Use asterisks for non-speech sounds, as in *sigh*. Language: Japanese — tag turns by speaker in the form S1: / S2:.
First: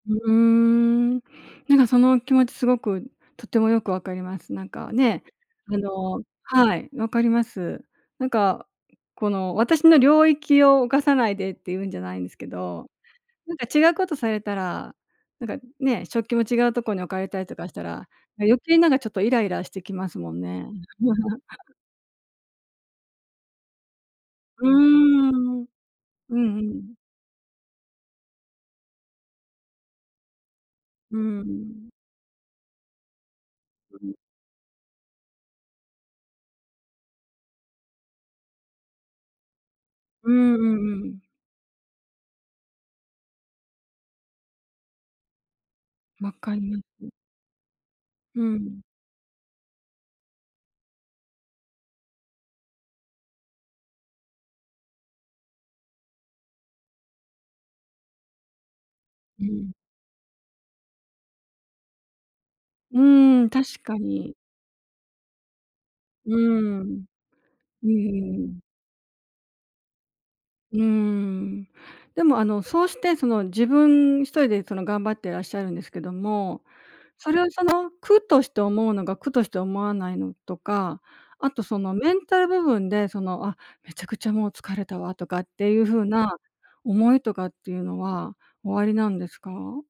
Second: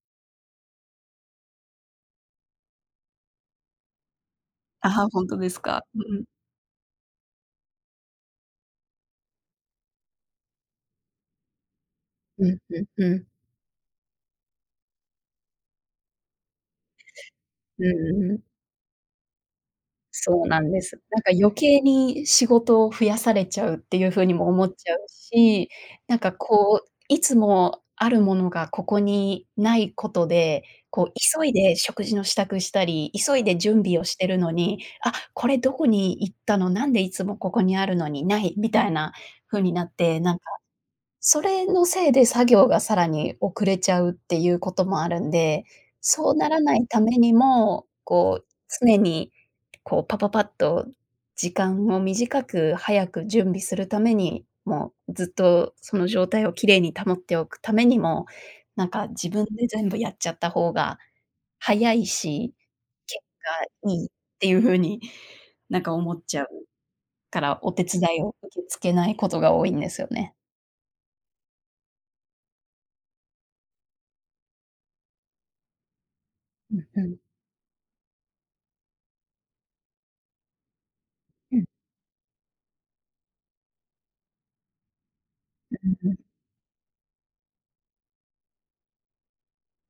S1: うーん。なんか、その気持ち凄くとっても良く分かります。なん
S2: あ、
S1: かね、
S2: 本当です
S1: あ
S2: か？うんう
S1: の、
S2: ん。
S1: はい、分かります。なんか、この私の領域を犯さないでって、言うんじゃないんですけ
S2: うん、うん、
S1: ど、
S2: うん。
S1: なんか違うことされたら、なんかね。食器も違う所に置かれたりとかし
S2: う
S1: た
S2: ん
S1: ら、
S2: うんうん。
S1: 余計になんか、ちょっとイライラしてきますもん
S2: そうな
S1: ね。
S2: んです。なんか余
S1: *chuckles*
S2: 計に、仕事を増やされちゃうって言う風にも思
S1: うー
S2: っちゃう
S1: ん、
S2: し。なんか
S1: うんう
S2: こう、
S1: ん。
S2: いつもあるものが、ここにない事で、こう
S1: う
S2: 急いで
S1: ん。
S2: 食事の支度したり、急いで準備を
S1: *unintelligible*
S2: してるのに、あ、これどこに行ったの、なんで、いつもここにあるのにない、みたいな風になって、
S1: う
S2: なんか、
S1: んうんうん。
S2: それのせいで作業が、更に遅れちゃうって言う事もあるんで、
S1: 分
S2: そうな
S1: かり
S2: らな
S1: ま
S2: い為
S1: す。
S2: にも、こ
S1: う
S2: う
S1: ん。
S2: 常に、こうパパパッと時間を短く早く準備する為に、もうずっと、その状態を綺麗に保っておく為にも、なんか自
S1: う
S2: 分で
S1: ん。
S2: 全部やっちゃった方が早いし、
S1: う
S2: 結
S1: ーん、
S2: 果
S1: 確
S2: 良
S1: か
S2: いっ
S1: に。
S2: て言う風に、なんか思っ
S1: う
S2: ちゃう
S1: ーん、
S2: から、お手
S1: うー
S2: 伝いを
S1: ん。
S2: 受け付けない事が多いんですよね。
S1: うーん。でも、あの、そうして、その自分一人で、その頑張ってらっしゃるんですけども、
S2: うん、うん。
S1: それを、その苦として思うのが、苦として思わないのとか、あ
S2: う
S1: と、
S2: ん。
S1: そのメンタル部分で、その、「あ、めちゃくちゃ、もう疲れたわ」とかって言う
S2: うん
S1: 風
S2: うんうん。
S1: な思いとかって言うのはお有りなんですか？